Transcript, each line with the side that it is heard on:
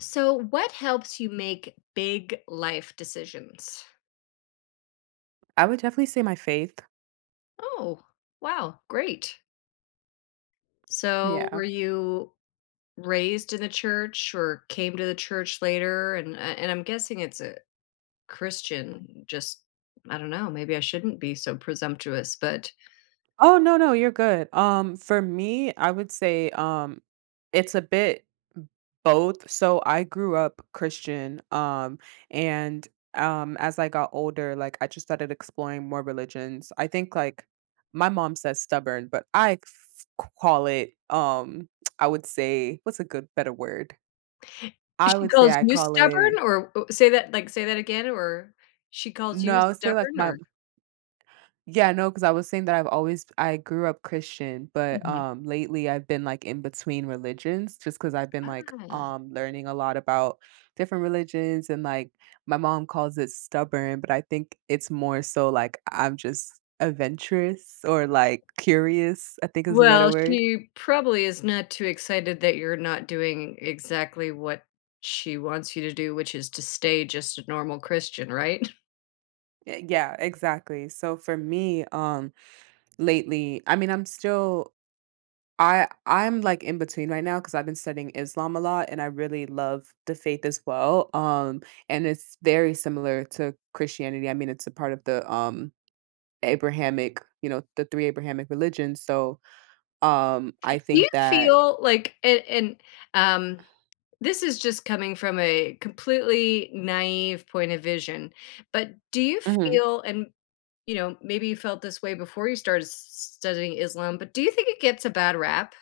left: So, what helps you make big life decisions?
right: I would definitely say my faith.
left: Oh, wow, great. So, were
right: Yeah.
left: you raised in the church or came to the church later and I'm guessing it's a Christian just I don't know, maybe I shouldn't be so presumptuous, but
right: Oh no, no, you're good. For me, I would say it's a bit both. So I grew up Christian, and as I got older, like I just started exploring more religions. I think like my mom says stubborn, but call it I would say what's a good better word? I
left: she
right: would say
left: calls
right: I
left: you
right: call
left: stubborn
right: it
left: or say that like say that again or she calls
right: no,
left: you
right: I would say like
left: stubborn
right: my
left: or.
right: Yeah, no, because I was saying that I grew up Christian, but, lately I've been, like, in between religions just because 'cause I've been, like,
left: Mhm.
right: learning a lot about different religions and, like, my mom calls it stubborn, but I think it's more so, like, I'm just adventurous or, like, curious, I think is a better
left: Well,
right: word.
left: she probably is not too excited that you're not doing exactly what she wants you to do, which is to stay just a normal Christian, right?
right: Y yeah, exactly. So for me, lately I mean, I'm still I I'm like in between right now because I've been studying Islam a lot and I really love the faith as well. And it's very similar to Christianity. I mean it's a part of the Abrahamic, you know, the three Abrahamic religions. So I
left: Do you
right: think that.
left: feel like and um this is just coming from a completely naive point of vision, but do you
right: Mhm.
left: feel and you know, maybe you felt this way before you studying Islam, but do you think it gets a bad rap?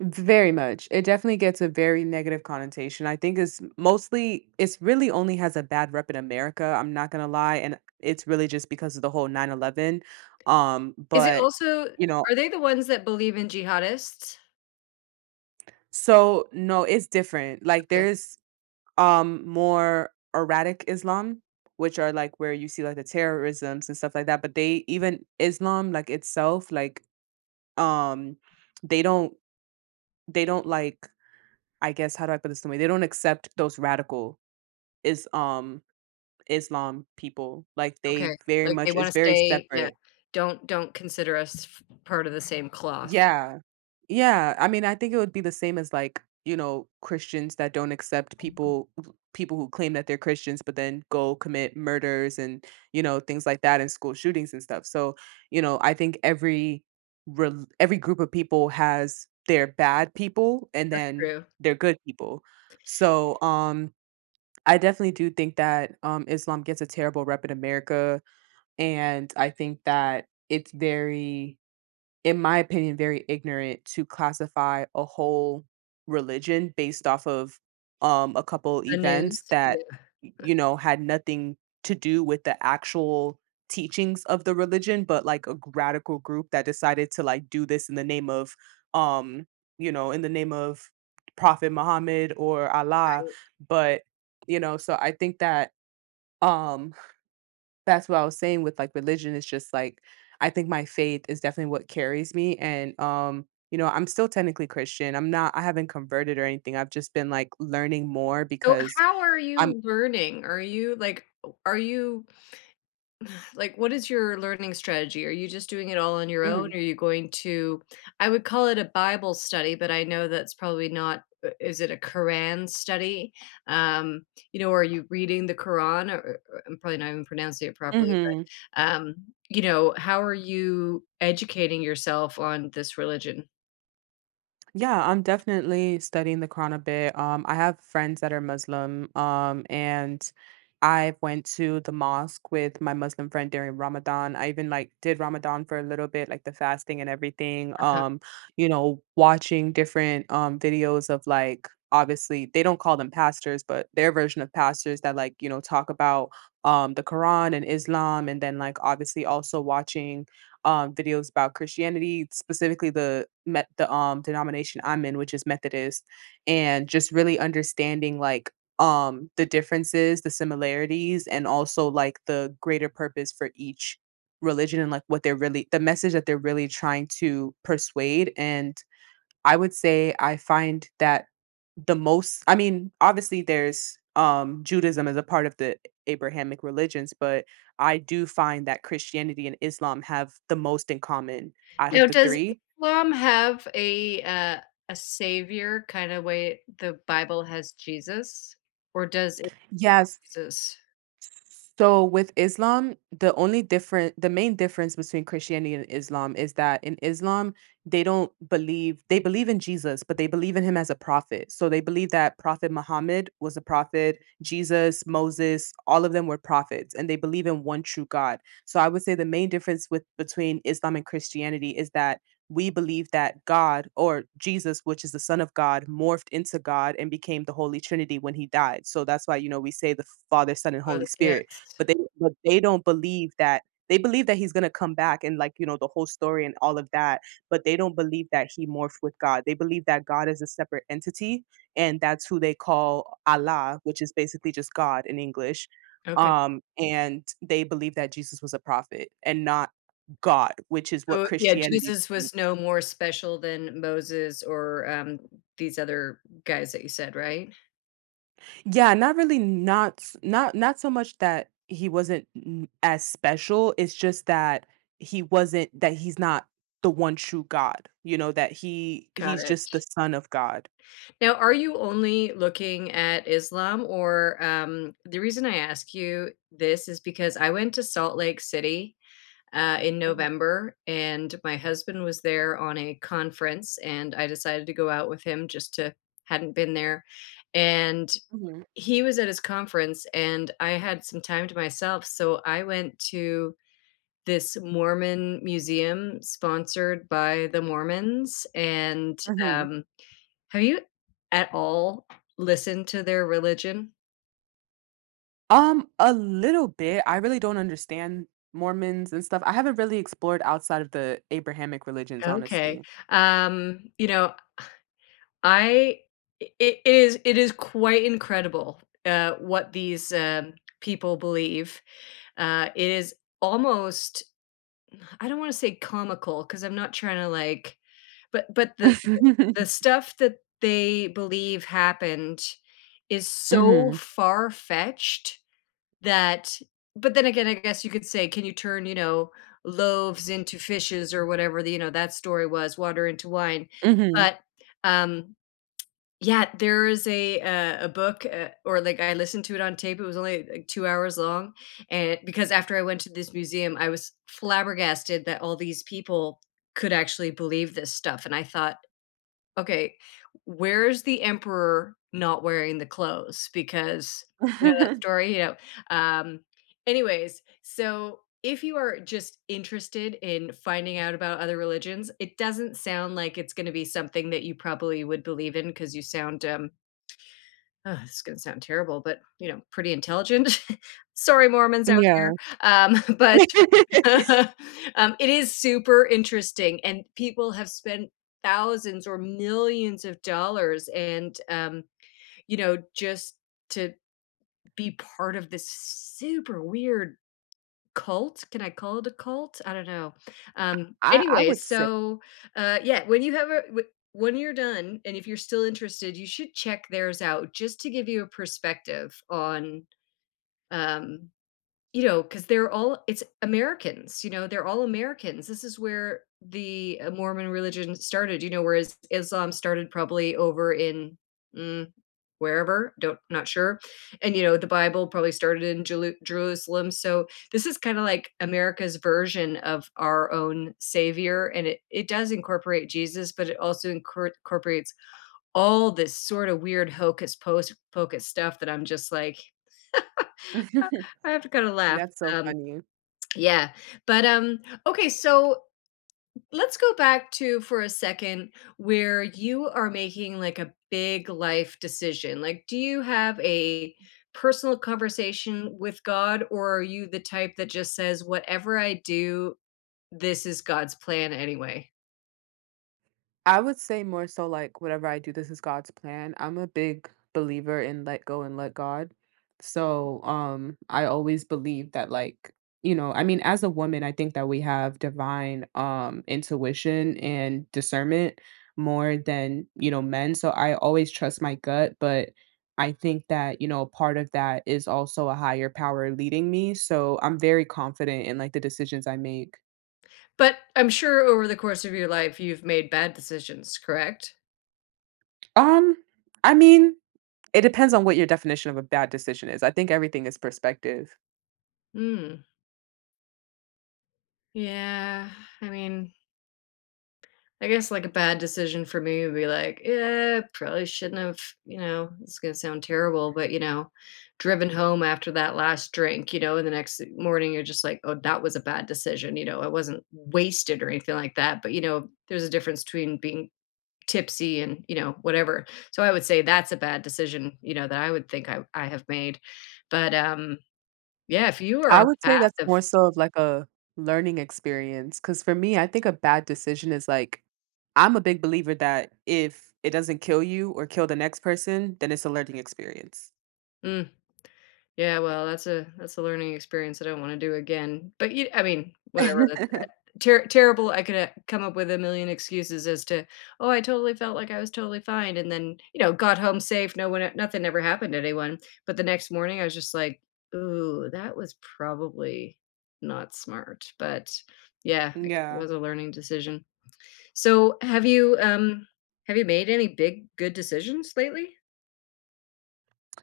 right: Very much. It definitely gets a very negative connotation. I think it's mostly it's really only has a bad rep in America, I'm not gonna lie. And it's really just because of the whole 9/11.
left: Is it
right: But
left: also
right: you know,
left: are they the ones that believe in jihadists?
right: So, no, it's different. Like
left: Okay.
right: there's more erratic Islam, which are like where you see like the terrorisms and stuff like that. But they even Islam like itself, like um they don't they don't like I guess how do I put this in a way? They don't accept those radical is Islam people. Like
left: Okay,
right: they very
left: like, they
right: much it's
left: wanna
right: very
left: stay, yeah,
right: separate.
left: don't consider us f part of the same cloth.
right: Yeah. Yeah, I mean, I think it would be the same as like, you know, Christians that don't accept people who claim that they're Christians but then go commit murders and, you know, things like that and school shootings and stuff. So, you know, I think every group of people has their bad people and
left: That's
right: then
left: true.
right: their good people. So, I definitely do think that Islam gets a terrible rep in America and I think that it's very in my opinion, very ignorant to classify a whole religion based off of a couple
left: The news,
right: events that,
left: yeah.
right: you know, had nothing to do with the actual teachings of the religion, but like radical group that decided to like do this in the name of, um, you know, in the name of Prophet Muhammad or Allah. But, you know, so I think that um that's what I was saying with, like, religion, it's just, like, I think my faith is definitely what carries me, and, you know, I'm still technically Christian, I haven't converted or anything, I've just been, like, learning more
left: So,
right: because
left: how are
right: I'm.
left: you learning? Are you like what is your learning strategy? Are you just doing it all on your own?
right: Mhm,
left: Are you going to I would call it a Bible study, but I know that's probably not is it a Quran study? Um, you know, are you reading the Quran or- I'm probably not even pronouncing it properly,
right: mhm.
left: but you know, how are you educating yourself on this religion?
right: Yeah, I'm definitely studying the Quran a bit. I have friends that are Muslim, and I went to the mosque with my Muslim friend during Ramadan. I even like did Ramadan for a little bit, like the fasting and everything.
left: Uh-huh.
right: You know, watching different videos of like obviously they don't call them pastors, but their version of pastors that like, you know, talk about the Quran and Islam and then like obviously also watching videos about Christianity, specifically the denomination I'm in, which is Methodist, and just really understanding like the differences, the similarities, and also like the greater purpose for each religion and like what they're really the message that they're really trying to persuade and I would say I find that the most I mean, obviously there's Judaism as a part of the Abrahamic religions, but I do find that Christianity and Islam have the most in common out of
left: Now,
right: the
left: does
right: 3.
left: Islam have a savior kind of way the Bible has Jesus, or does it
right: Yes,
left: Jesus?
right: So with Islam, the only different the main difference between Christianity and Islam is that in Islam, they don't believe they believe in Jesus, but they believe in him as a prophet. So they believe that Prophet Muhammad was a prophet, Jesus, Moses, all of them were prophets, and they believe in one true God. So I would say the main difference with between Islam and Christianity is that we believe that God or Jesus, which is the Son of God, morphed into God and became the Holy Trinity when he died. So that's why, you know, we say the Father, Son, and
left: Oh,
right: Holy Spirit.
left: yes.
right: But they don't believe that they believe that he's gonna come back and like, you know, the whole story and all of that, but they don't believe that he morphed with God. They believe that God is a separate entity, and that's who they call Allah, which is basically just God in English.
left: Okay.
right: And they believe that Jesus was a prophet and not God, which is what
left: So, yeah,
right: Christianity.
left: Jesus was
right: Oops.
left: no more special than Moses or, these other guys that you said, right?
right: Yeah, not really not s not not so much that he wasn't n as special, it's just that he wasn't that he's not the one true God, you know, that
left: Got
right: he's
left: it.
right: just the son of God.
left: Now, are you only looking at Islam or, the reason I ask you this is because I went to Salt Lake City, in
right: Mhm,
left: November, and my husband was there on a conference, and I decided to go out with him just to hadn't been there, and
right: mhm,
left: he was at his conference, and I had some time to myself, so I went to this Mormon museum sponsored by the Mormons, and,
right: mhm.
left: um have you at all listened to their religion?
right: A little bit. I really don't understand Mormons and stuff. I haven't really explored outside of the Abrahamic religions,
left: Okay.
right: honestly.
left: You know, I it is quite incredible, what these, people believe. It is almost I don't wanna say comical because 'cause I'm not trying to, like, but the stuff that they believe happened is so
right: Mhm,
left: far-fetched that but then again, I guess you could say, can you turn, you know, loaves into fishes or whatever the you know, that story was, water into wine.
right: mhm.
left: But, um, yeah, there is a book, or like I listened to it on tape, it was only like 2 hours long, and because after I went to this museum, I was flabbergasted that all these people could actually believe this stuff, and I thought, okay, where's the emperor not wearing the clothes? Because you know that story, you know. Um, Anyways, so if you are just interested in finding out about other religions, it doesn't sound like it's going to be something that you probably would believe in because you sound um oh, this is going to sound terrible, but you know, pretty intelligent. Sorry, Mormons out
right: Yeah.
left: there. But um, it is super interesting, and people have spent thousands or millions of dollars and, you know, just to be part of this super weird cult. Can I call it a cult? I don't know.
right: I
left: Anyways,
right: would say
left: so, yeah, when you have a w when you're done, and if you're still interested, you should check theirs out just to give you a perspective on, um you know, because 'cause they're all it's Americans, you know, they're all Americans. This is where the, Mormon religion started, you know, whereas Islam started probably over in, mm, wherever, don't not sure, and, you know, the Bible probably started in Jelu Jerusalem, so this is kinda like America's version of our own savior, and it does incorporate Jesus, but it also incor incorporates all this sorta weird hocus pos pocus stuff that I'm just like, "Ah," I have to kinda laugh,
right: that's so
left: um
right: funny.
left: yeah. But okay, so let's go back to for a second where you are making like a big life decision. Like do you have a personal conversation with God or are you the type that just says whatever I do, this is God's plan anyway?
right: I would say more so like whatever I do, this is God's plan. I'm a big believer in let go and let God. So, I always believe that like, you know, I mean, as a woman, I think that we have divine intuition and discernment more than, you know, men. So I always trust my gut, but I think that, you know, part of that is also a higher power leading me. So I'm very confident in like the decisions I make.
left: But I'm sure over the course of your life you've made bad decisions, correct?
right: Um, I mean, it depends on what your definition of a bad decision is. I think everything is perspective.
left: Hmm. Yeah. I mean, I guess, like, a bad decision for me would be like, "Yeah, probably shouldn't have," you know, it's gonna sound terrible, but, you know, driven home after that last drink, you know, and the next morning you're just like, "Oh, that was a bad decision," you know, I wasn't wasted or anything like that, but, you know, there's a difference between being tipsy and, you know, whatever. So I would say that's a bad decision, you know, that I would think I have made. But, yeah, if you are
right: I
left: on
right: would
left: the
right: say
left: path
right: that's
left: of
right: more so of like a learning experience, because for me, I think a bad decision is like I'm a big believer that if it doesn't kill you or kill the next person, then it's a learning experience.
left: mm. Yeah, well, that's a learning experience I don't wanna do again, but you I mean, whatever, that's eh, ter terrible I could, come up with a million excuses as to, "Oh, I totally felt like I was totally fine," and then, you know, got home safe, no one e, nothing ever happened to anyone, but the next morning, I was just like, "Ooh, that was probably not smart," but yeah, I guess it
right: Yeah.
left: was a learning decision. So, have you made any big good decisions lately?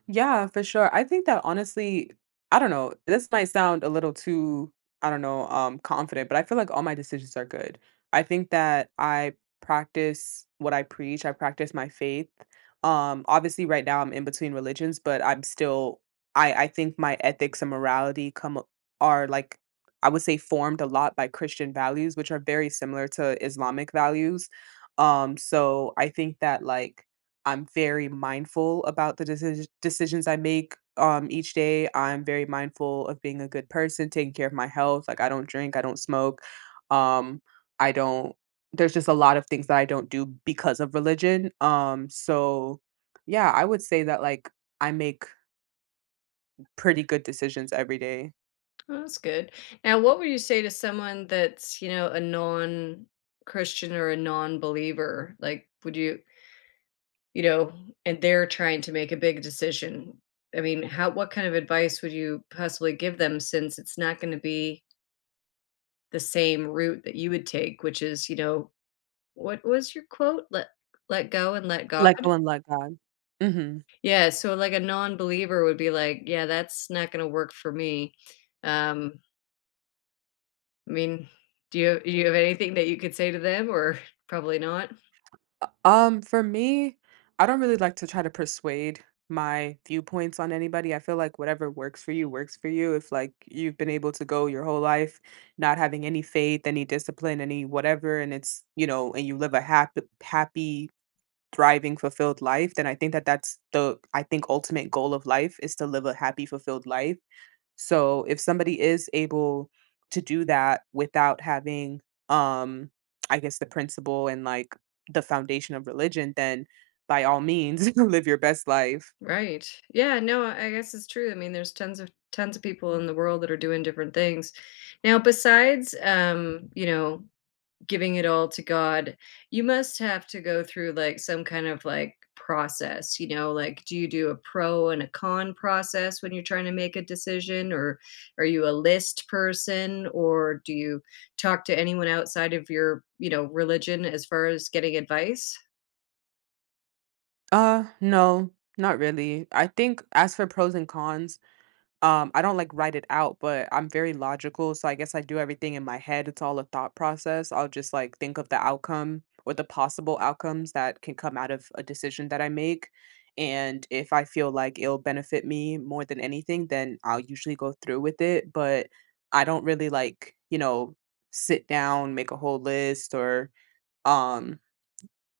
right: Yeah, for sure. I think that honestly, I don't know, this might sound a little too, I don't know, confident, but I feel like all my decisions are good. I think that I practice what I preach, I practice my faith. Obviously right now I'm in between religions, but I'm still I think my ethics and morality come a- are like I would say formed a lot by Christian values, which are very similar to Islamic values. So I think that like I'm very mindful about the decisions I make, each day. I'm very mindful of being a good person, taking care of my health. Like, I don't drink, I don't smoke. Um, I don't there's just a lot of things that I don't do because of religion. So yeah, I would say that, like, I make pretty good decisions every day.
left: Well, that's good. Now, what would you say to someone that's, you know, a non-Christian or a non-believer? Like, would you, you know, and they're trying to make a big decision. I mean, how, what kind of advice would you possibly give them since it's not going to be the same route that you would take, which is, you know, what was your quote? Let let go and let God.
right: Let go and let God. Mhm.
left: Yeah, so like a non-believer would be like, yeah, that's not going to work for me. Um I mean, do you have anything that you could say to them or probably not?
right: For me, I don't really like to try to persuade my viewpoints on anybody. I feel like whatever works for you, works for you. If, like, you've been able to go your whole life not having any faith, any discipline, any whatever, and it's you know, and you live a happy, thriving, fulfilled life, then I think that that's the, I think, ultimate goal of life is to live a happy, fulfilled life. So if somebody is able to do that without having, um, I guess the principle and like the foundation of religion, then by all means live your best life.
left: Right. Yeah, no, I guess it's true. I mean, there's tons of people in the world that are doing different things. Now, besides, you know, giving it all to God, you must have to go through, like, some kind of, like, process, you know, like, do you do a pro and a con process when you're trying to make a decision, or are you a list person, or do you talk to anyone outside of your, you know, religion as far as getting advice?
right: No, not really. I think as for pros and cons, I don't, like, write it out, but I'm very logical, so I guess I do everything in my head, it's all a thought process, I'll just, like, think of the outcome or the possible outcomes that can come out of a decision that I make, and if I feel like it'll benefit me more than anything, then I'll usually go through with it, but I don't really, like, you know, sit down, make a whole list, or, um,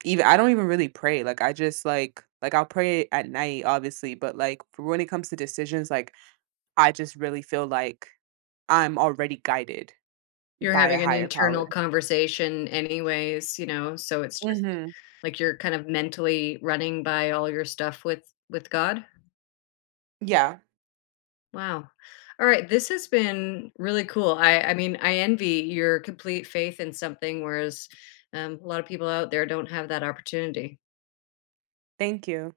right: even I don't even really pray, like, I just, like, I'll pray at night, obviously, but, like, for when it comes to decisions, like, I just really feel like I'm already guided
left: You're
right: by a
left: having an
right: higher power.
left: internal conversation anyways, you know, so it's just
right: Mhm.
left: like you're kind of mentally running by all your stuff with God?
right: Yeah,
left: Wow. All right, this has been really cool. I mean, I envy your complete faith in something, whereas a lot of people out there don't have that opportunity.
right: thank you.